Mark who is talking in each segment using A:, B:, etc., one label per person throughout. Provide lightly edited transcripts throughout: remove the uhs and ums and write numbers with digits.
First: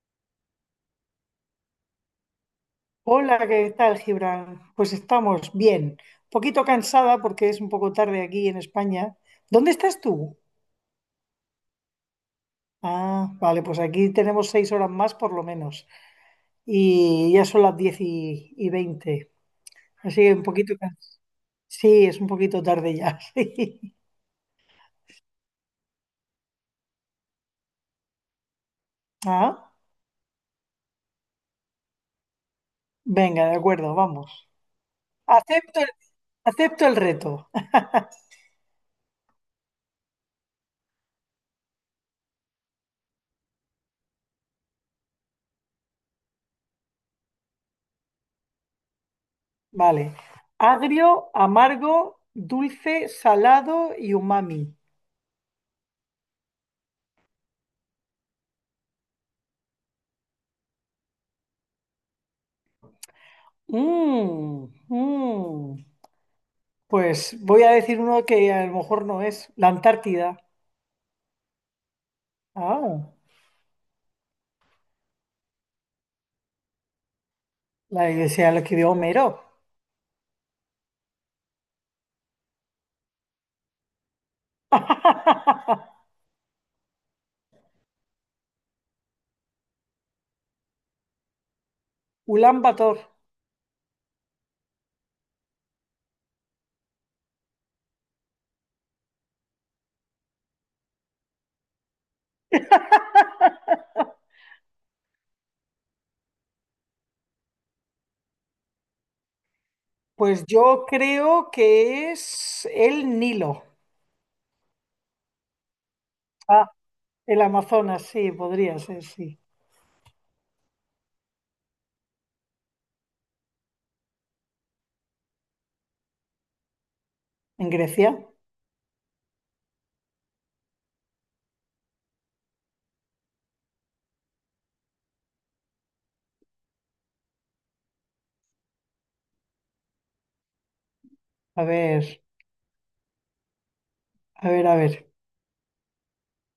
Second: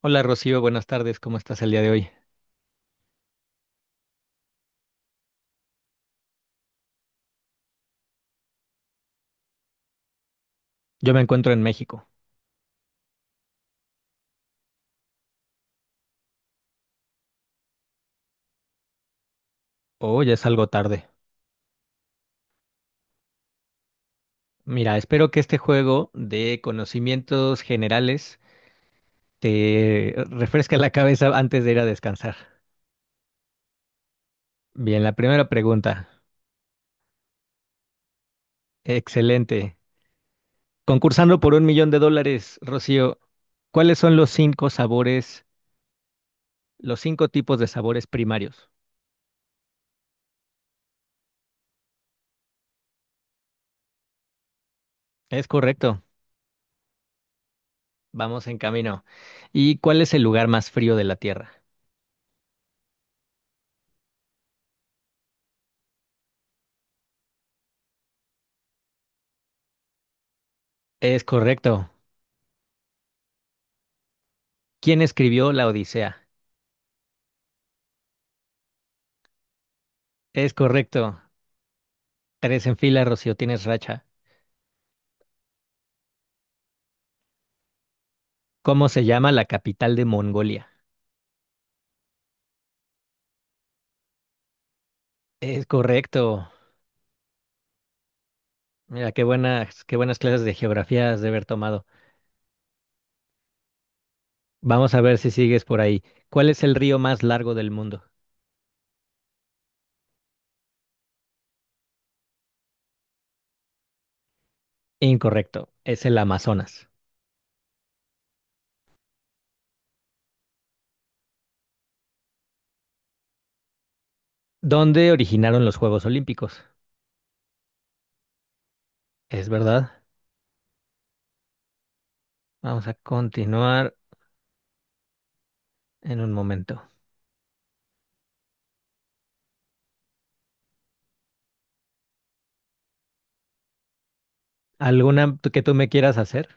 A: Hola Rocío, buenas tardes, ¿cómo estás el día de hoy?
B: Hola, ¿qué tal, Gibran? Pues estamos bien. Un poquito cansada porque es un poco tarde aquí en España. ¿Dónde estás tú?
A: Yo me encuentro en México.
B: Ah, vale, pues aquí tenemos 6 horas más por lo menos. Y ya son las diez y veinte.
A: Oh,
B: Así
A: ya
B: que un
A: es algo
B: poquito
A: tarde.
B: cansada. Sí, es un poquito tarde ya. Sí.
A: Mira, espero que este juego de conocimientos generales
B: Ah,
A: te refresque la cabeza antes de ir a descansar.
B: venga, de acuerdo, vamos.
A: Bien, la primera
B: Acepto,
A: pregunta.
B: acepto el reto.
A: Excelente. Concursando por 1 millón de dólares, Rocío, ¿cuáles son los cinco sabores, los cinco tipos de sabores primarios?
B: Vale. Agrio, amargo, dulce, salado y umami.
A: Es correcto, vamos en camino. ¿Y cuál es el lugar más frío de la Tierra?
B: Mmm, Pues voy a decir uno que a lo mejor no es, la Antártida.
A: Es correcto.
B: Ah,
A: ¿Quién escribió la Odisea?
B: la iglesia lo escribió Homero.
A: Es correcto. Tres en fila, Rocío, tienes racha. ¿Cómo se llama la capital de Mongolia?
B: Ulan Bator.
A: Es correcto. Mira, qué buenas clases de geografía has de haber tomado. Vamos a ver si sigues por ahí. ¿Cuál es el río más largo del mundo?
B: Pues yo creo que es el Nilo.
A: Incorrecto, es el
B: Ah,
A: Amazonas.
B: el Amazonas, sí, podría ser, sí.
A: ¿Dónde originaron los Juegos Olímpicos?
B: En Grecia.
A: Es verdad. Vamos a continuar en un momento.
B: A ver, a ver, a ver.
A: ¿Alguna que tú me quieras hacer?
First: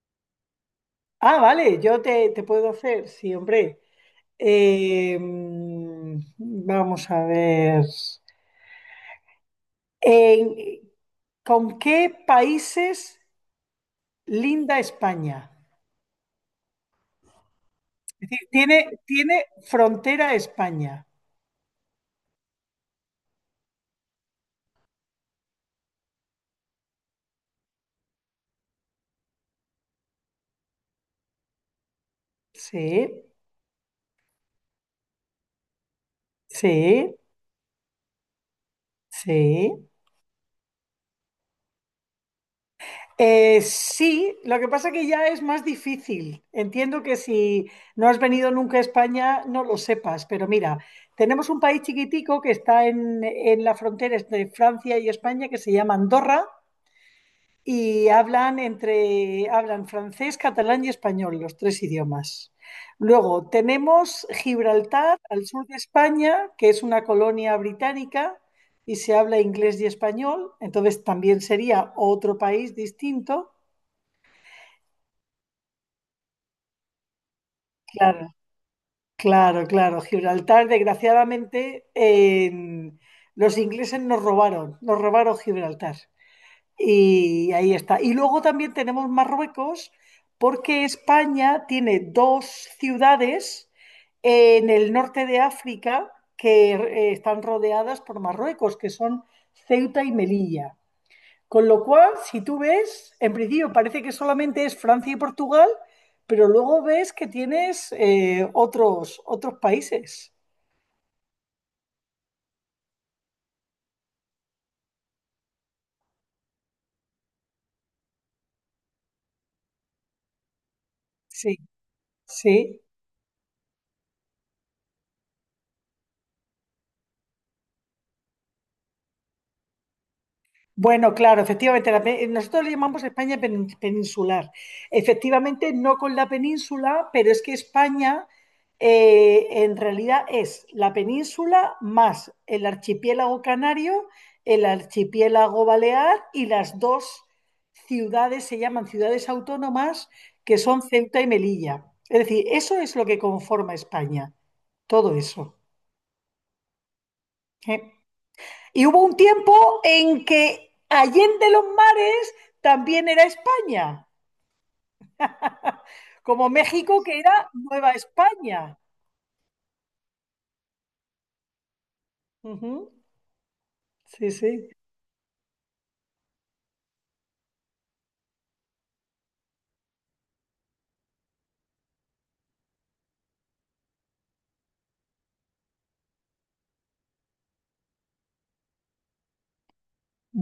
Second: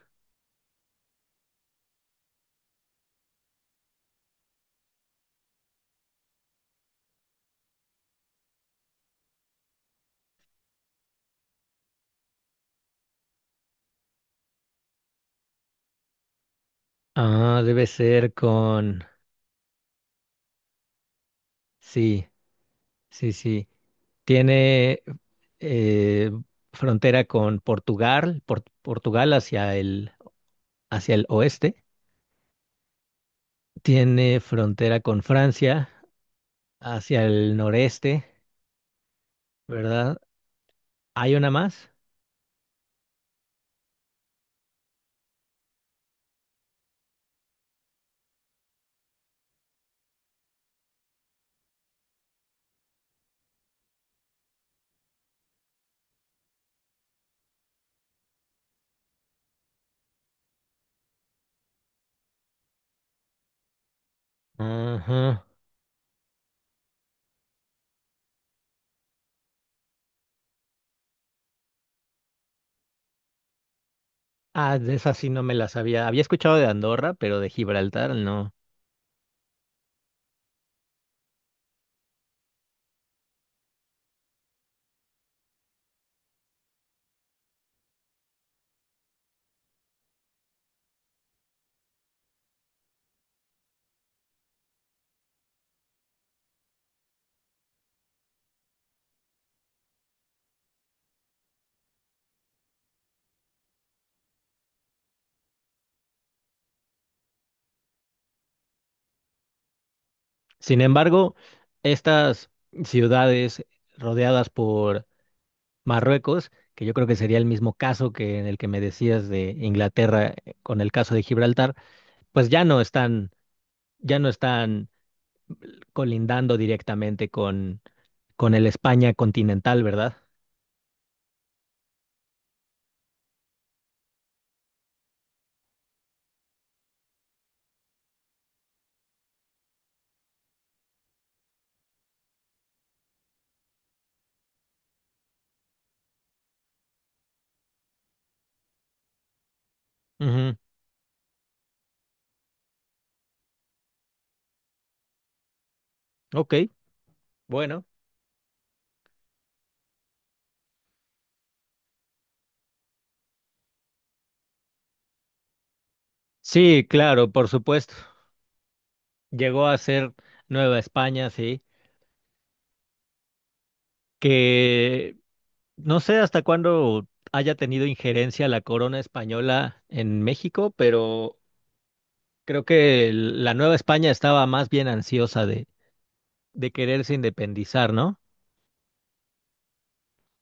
B: Ah, vale, yo te puedo hacer, sí, hombre. Vamos a ver. En- ¿Con qué países linda España?
A: Ah, debe
B: Es
A: ser
B: decir, Tiene,
A: con...
B: tiene frontera a España.
A: Sí. Sí, sí. Tiene eh, frontera con Portugal, Portugal hacia el, oeste.
B: Sí,
A: Tiene frontera con Francia
B: sí,
A: hacia el noreste,
B: sí.
A: ¿verdad? ¿Hay una más?
B: Sí, lo que pasa que ya es más difícil. Entiendo que si no has venido nunca a España, no lo sepas, pero mira, tenemos un país chiquitico que está en la frontera entre Francia y España que se llama Andorra y hablan entre hablan francés, catalán y español, los tres idiomas. Luego tenemos Gibraltar,
A: Ajá.
B: al sur de España, que es una colonia británica y se habla inglés y español, entonces también sería otro país distinto.
A: Ah, de esa sí no me la sabía. Había escuchado de Andorra, pero de Gibraltar
B: Claro,
A: no.
B: claro, claro. Gibraltar, desgraciadamente, los ingleses nos robaron Gibraltar. Y ahí está. Y luego también tenemos Marruecos, porque España tiene dos ciudades en el norte de África que están rodeadas por Marruecos, que son Ceuta y Melilla. Con lo cual, si tú ves, en principio parece que solamente es Francia y Portugal, pero luego ves que tienes otros países.
A: Sin embargo, estas ciudades rodeadas por Marruecos, que yo creo que sería el mismo caso que en el que me decías de Inglaterra con el caso de
B: Sí,
A: Gibraltar, pues ya
B: sí.
A: no están, ya no están colindando directamente con, el España continental, ¿verdad?
B: Bueno, claro, efectivamente, nosotros le llamamos España peninsular. Efectivamente, no con la península, pero es que España en realidad es la península más el archipiélago canario, el archipiélago balear y las dos ciudades, se llaman ciudades autónomas,
A: Ujú.
B: que son Ceuta y Melilla. Es decir, eso es lo que conforma España, todo eso.
A: Ok,
B: ¿Eh?
A: bueno.
B: Y hubo un tiempo en que Allende los Mares también era España, como
A: Sí,
B: México que
A: claro, por
B: era Nueva
A: supuesto.
B: España.
A: Llegó a ser Nueva España, sí,
B: Ujú. Sí, sí.
A: que no sé hasta cuándo haya tenido injerencia la corona española en México, pero creo que la Nueva España estaba más bien ansiosa de, quererse independizar, ¿no?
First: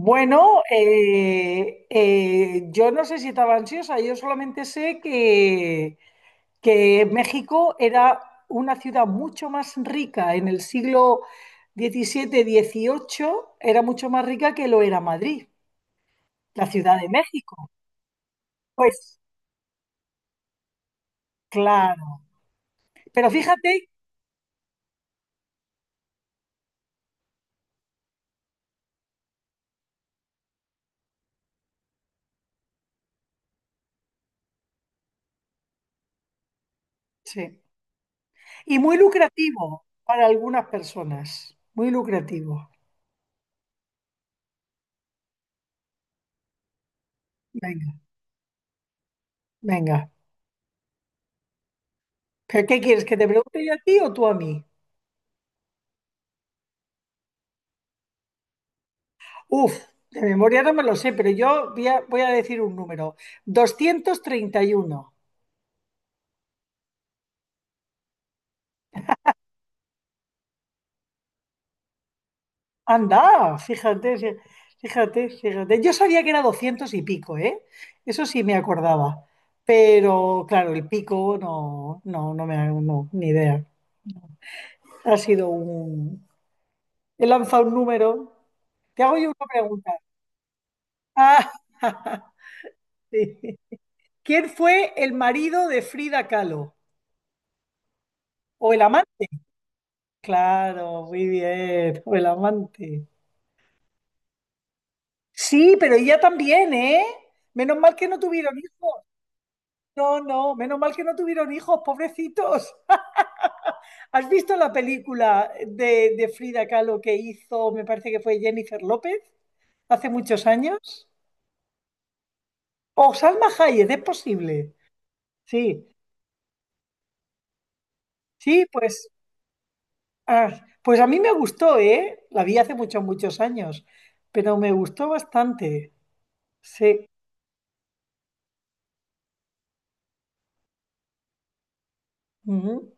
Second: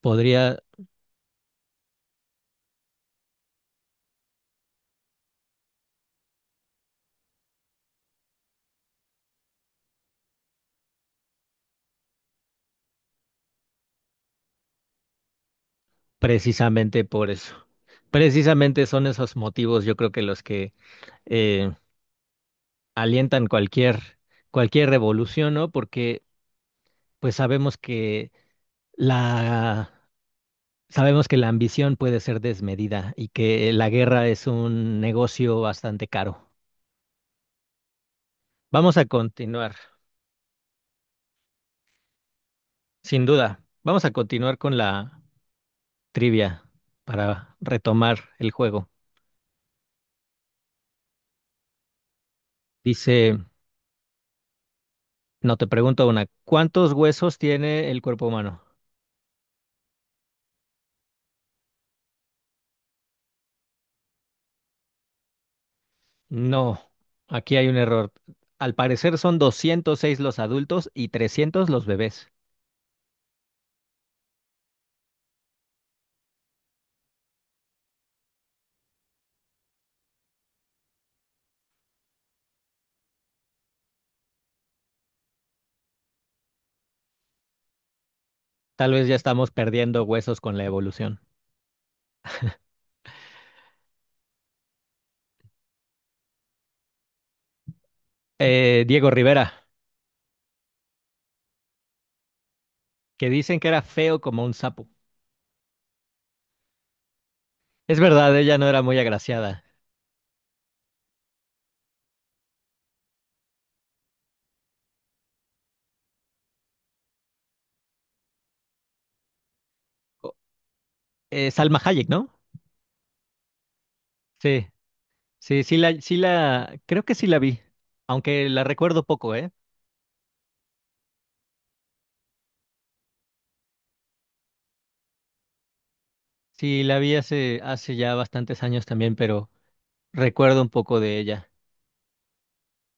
A: Podría
B: yo no sé si estaba ansiosa, yo solamente sé que México era una ciudad mucho más rica en el siglo XVII-XVIII, era mucho más rica que lo era Madrid, la Ciudad
A: precisamente
B: de
A: por eso.
B: México.
A: Precisamente son
B: Pues
A: esos motivos, yo creo que los que eh,
B: claro, pero
A: alientan
B: fíjate,
A: cualquier, cualquier revolución, ¿no? Porque pues la, sabemos que la ambición puede ser desmedida y que la guerra es un negocio bastante caro.
B: sí. Y
A: Vamos
B: muy
A: a continuar,
B: lucrativo para algunas personas. Muy lucrativo.
A: sin duda. Vamos a continuar con la trivia para
B: Venga,
A: retomar el juego.
B: venga. ¿Pero qué quieres? ¿Que te
A: Dice,
B: pregunte yo a ti o tú a mí?
A: no te pregunto una, ¿cuántos huesos tiene el cuerpo humano?
B: Uf, de memoria no me lo sé, pero yo voy a decir un número. 231.
A: No, aquí hay un error. Al parecer son 206 los adultos y 300 los bebés.
B: Anda, fíjate, fíjate, fíjate. Yo sabía que era 200 y pico, ¿eh? Eso sí me acordaba. Pero claro, el pico no, no, no no, ni idea. Ha sido un. He lanzado un número.
A: Tal
B: Te
A: vez ya
B: hago yo una
A: estamos
B: pregunta.
A: perdiendo huesos con la evolución.
B: Ah, sí. ¿Quién fue el marido de Frida Kahlo? ¿O el
A: Diego
B: amante?
A: Rivera,
B: Claro, muy bien. O el amante.
A: que dicen que era feo como un sapo.
B: Sí, pero ella también, ¿eh? Menos mal
A: Es
B: que no
A: verdad, ella
B: tuvieron
A: no era muy
B: hijos.
A: agraciada.
B: No, no, menos mal que no tuvieron hijos, pobrecitos. ¿Has visto la película de Frida Kahlo que hizo, me parece que fue Jennifer López, hace
A: O-
B: muchos años?
A: Salma Hayek, ¿no?
B: O Salma Hayek, es posible.
A: Sí,
B: Sí,
A: sí, sí la, creo que sí la vi, aunque la
B: sí,
A: recuerdo
B: pues.
A: poco, ¿eh?
B: Ah, pues a mí me gustó, ¿eh? La vi hace muchos, muchos años, pero me gustó bastante.
A: Sí, la
B: Sí.
A: vi hace ya bastantes años también, pero recuerdo un poco de ella.
B: Ujú.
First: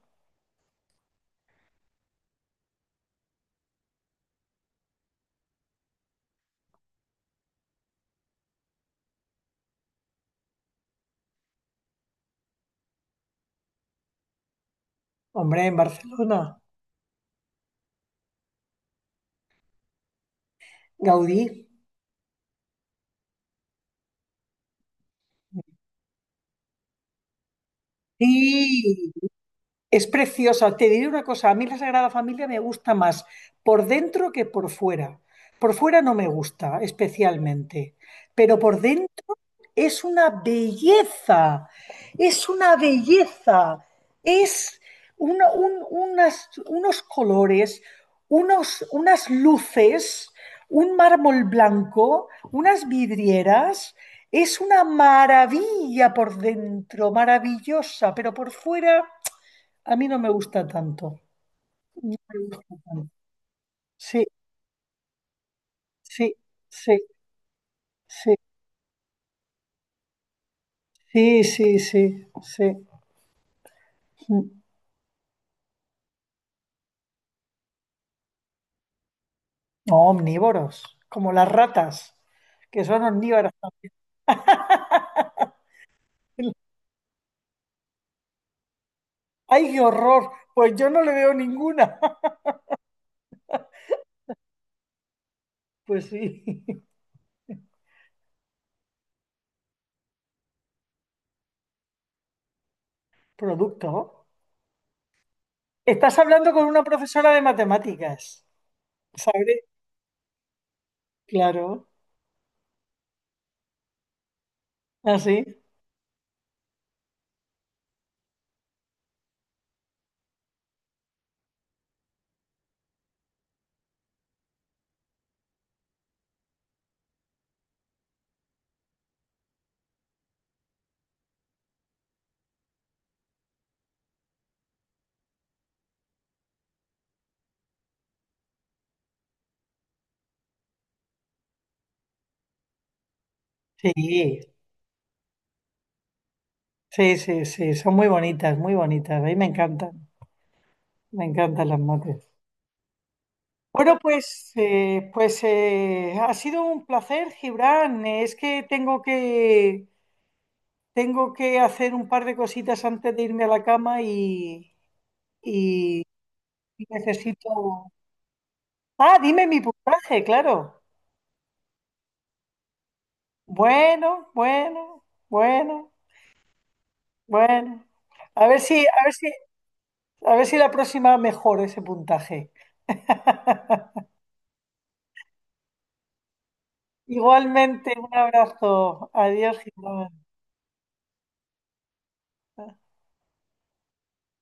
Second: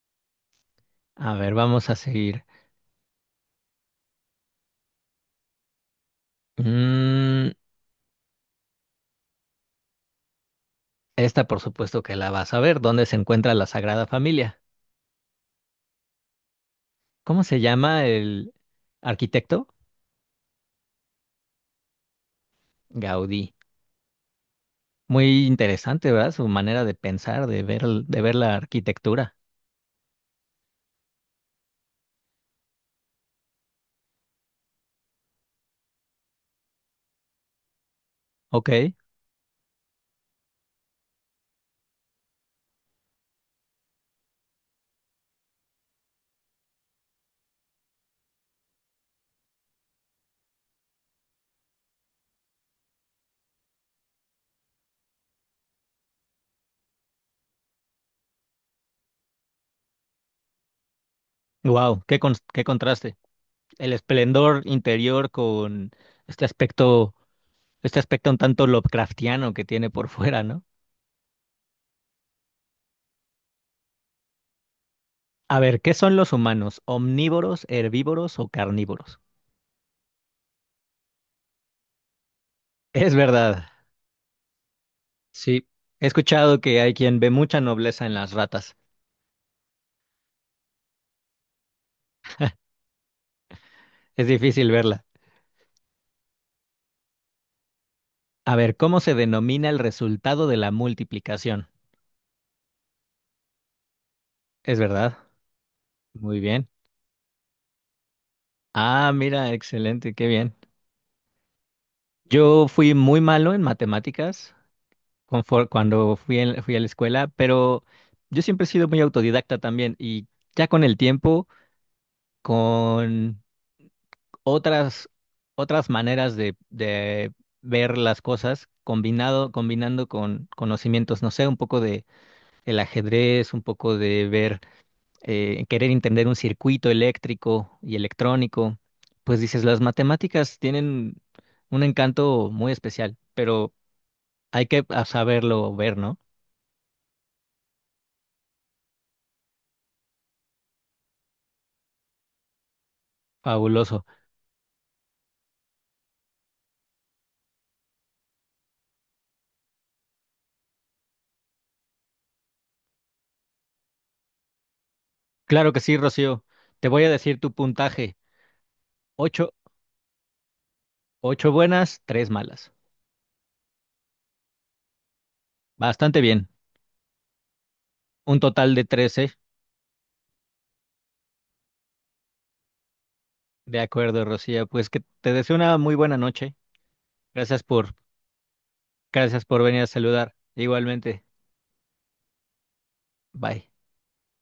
A: A ver, vamos a seguir. Mm, esta por supuesto que la vas a ver. ¿Dónde se encuentra la Sagrada Familia?
B: Hombre, en Barcelona.
A: ¿Cómo se llama el arquitecto?
B: Gaudí.
A: Gaudí. Muy interesante, ¿verdad? Su manera de pensar, de ver, de ver la
B: Sí,
A: arquitectura.
B: es preciosa. Te diré una cosa, a mí la Sagrada Familia me gusta más por dentro que por fuera. Por fuera no me gusta especialmente, pero por
A: Ok.
B: dentro es una belleza, es una belleza, es una, unos colores, unas luces, un mármol blanco, unas vidrieras. Es una maravilla por dentro, maravillosa, pero por fuera a mí no me gusta tanto.
A: Wow,
B: No
A: qué,
B: me
A: qué
B: gusta tanto.
A: contraste. El
B: Sí,
A: esplendor interior con
B: sí,
A: este
B: sí,
A: aspecto, este aspecto
B: sí,
A: un tanto Lovecraftiano que tiene por fuera, ¿no?
B: sí, sí, sí, sí.
A: A ver, ¿qué son los humanos? ¿Omnívoros, herbívoros o carnívoros?
B: Omnívoros, como las ratas, que son
A: Es
B: omnívoras.
A: verdad, sí. He escuchado que hay quien ve mucha nobleza en las ratas.
B: ¡Ay, qué horror! Pues yo no le veo ninguna.
A: Es difícil verla.
B: Pues sí.
A: A ver, ¿cómo se denomina el resultado de la multiplicación?
B: Producto.
A: Es verdad.
B: Estás
A: Muy
B: hablando con
A: bien.
B: una profesora de matemáticas,
A: Ah, mira,
B: ¿sabes?
A: excelente, qué bien.
B: Claro,
A: Yo fui muy malo en matemáticas
B: así.
A: cuando fui, fui a la escuela, pero yo siempre he sido muy autodidacta también y ya con el tiempo, con otras, otras maneras de, ver las cosas combinado, combinando con conocimientos, no sé, un poco de el ajedrez, un poco de ver, querer entender un circuito eléctrico y electrónico, pues dices, las matemáticas tienen un encanto muy especial, pero
B: Sí,
A: hay que saberlo ver, ¿no?
B: sí, sí, sí, sí. Son muy bonitas, muy bonitas. A mí me encantan las mates. Bueno,
A: Fabuloso.
B: pues, ha sido un placer, Gibran. Es que Tengo que, hacer un par de cositas antes de irme a la cama
A: Claro que sí,
B: y
A: Rocío.
B: y
A: Te voy a decir
B: necesito.
A: tu puntaje.
B: Ah, dime
A: Ocho,
B: mi puntaje, claro.
A: ocho buenas, tres malas.
B: Bueno, bueno, bueno,
A: Bastante bien.
B: bueno.
A: Un
B: A ver
A: total de
B: si, a ver si,
A: 13.
B: a ver si la próxima mejora ese puntaje.
A: De acuerdo, Rocío. Pues que te deseo una muy buena noche. Gracias
B: Igualmente,
A: por,
B: un abrazo.
A: gracias
B: Adiós,
A: por venir a
B: Gilmán.
A: saludar. Igualmente. Bye.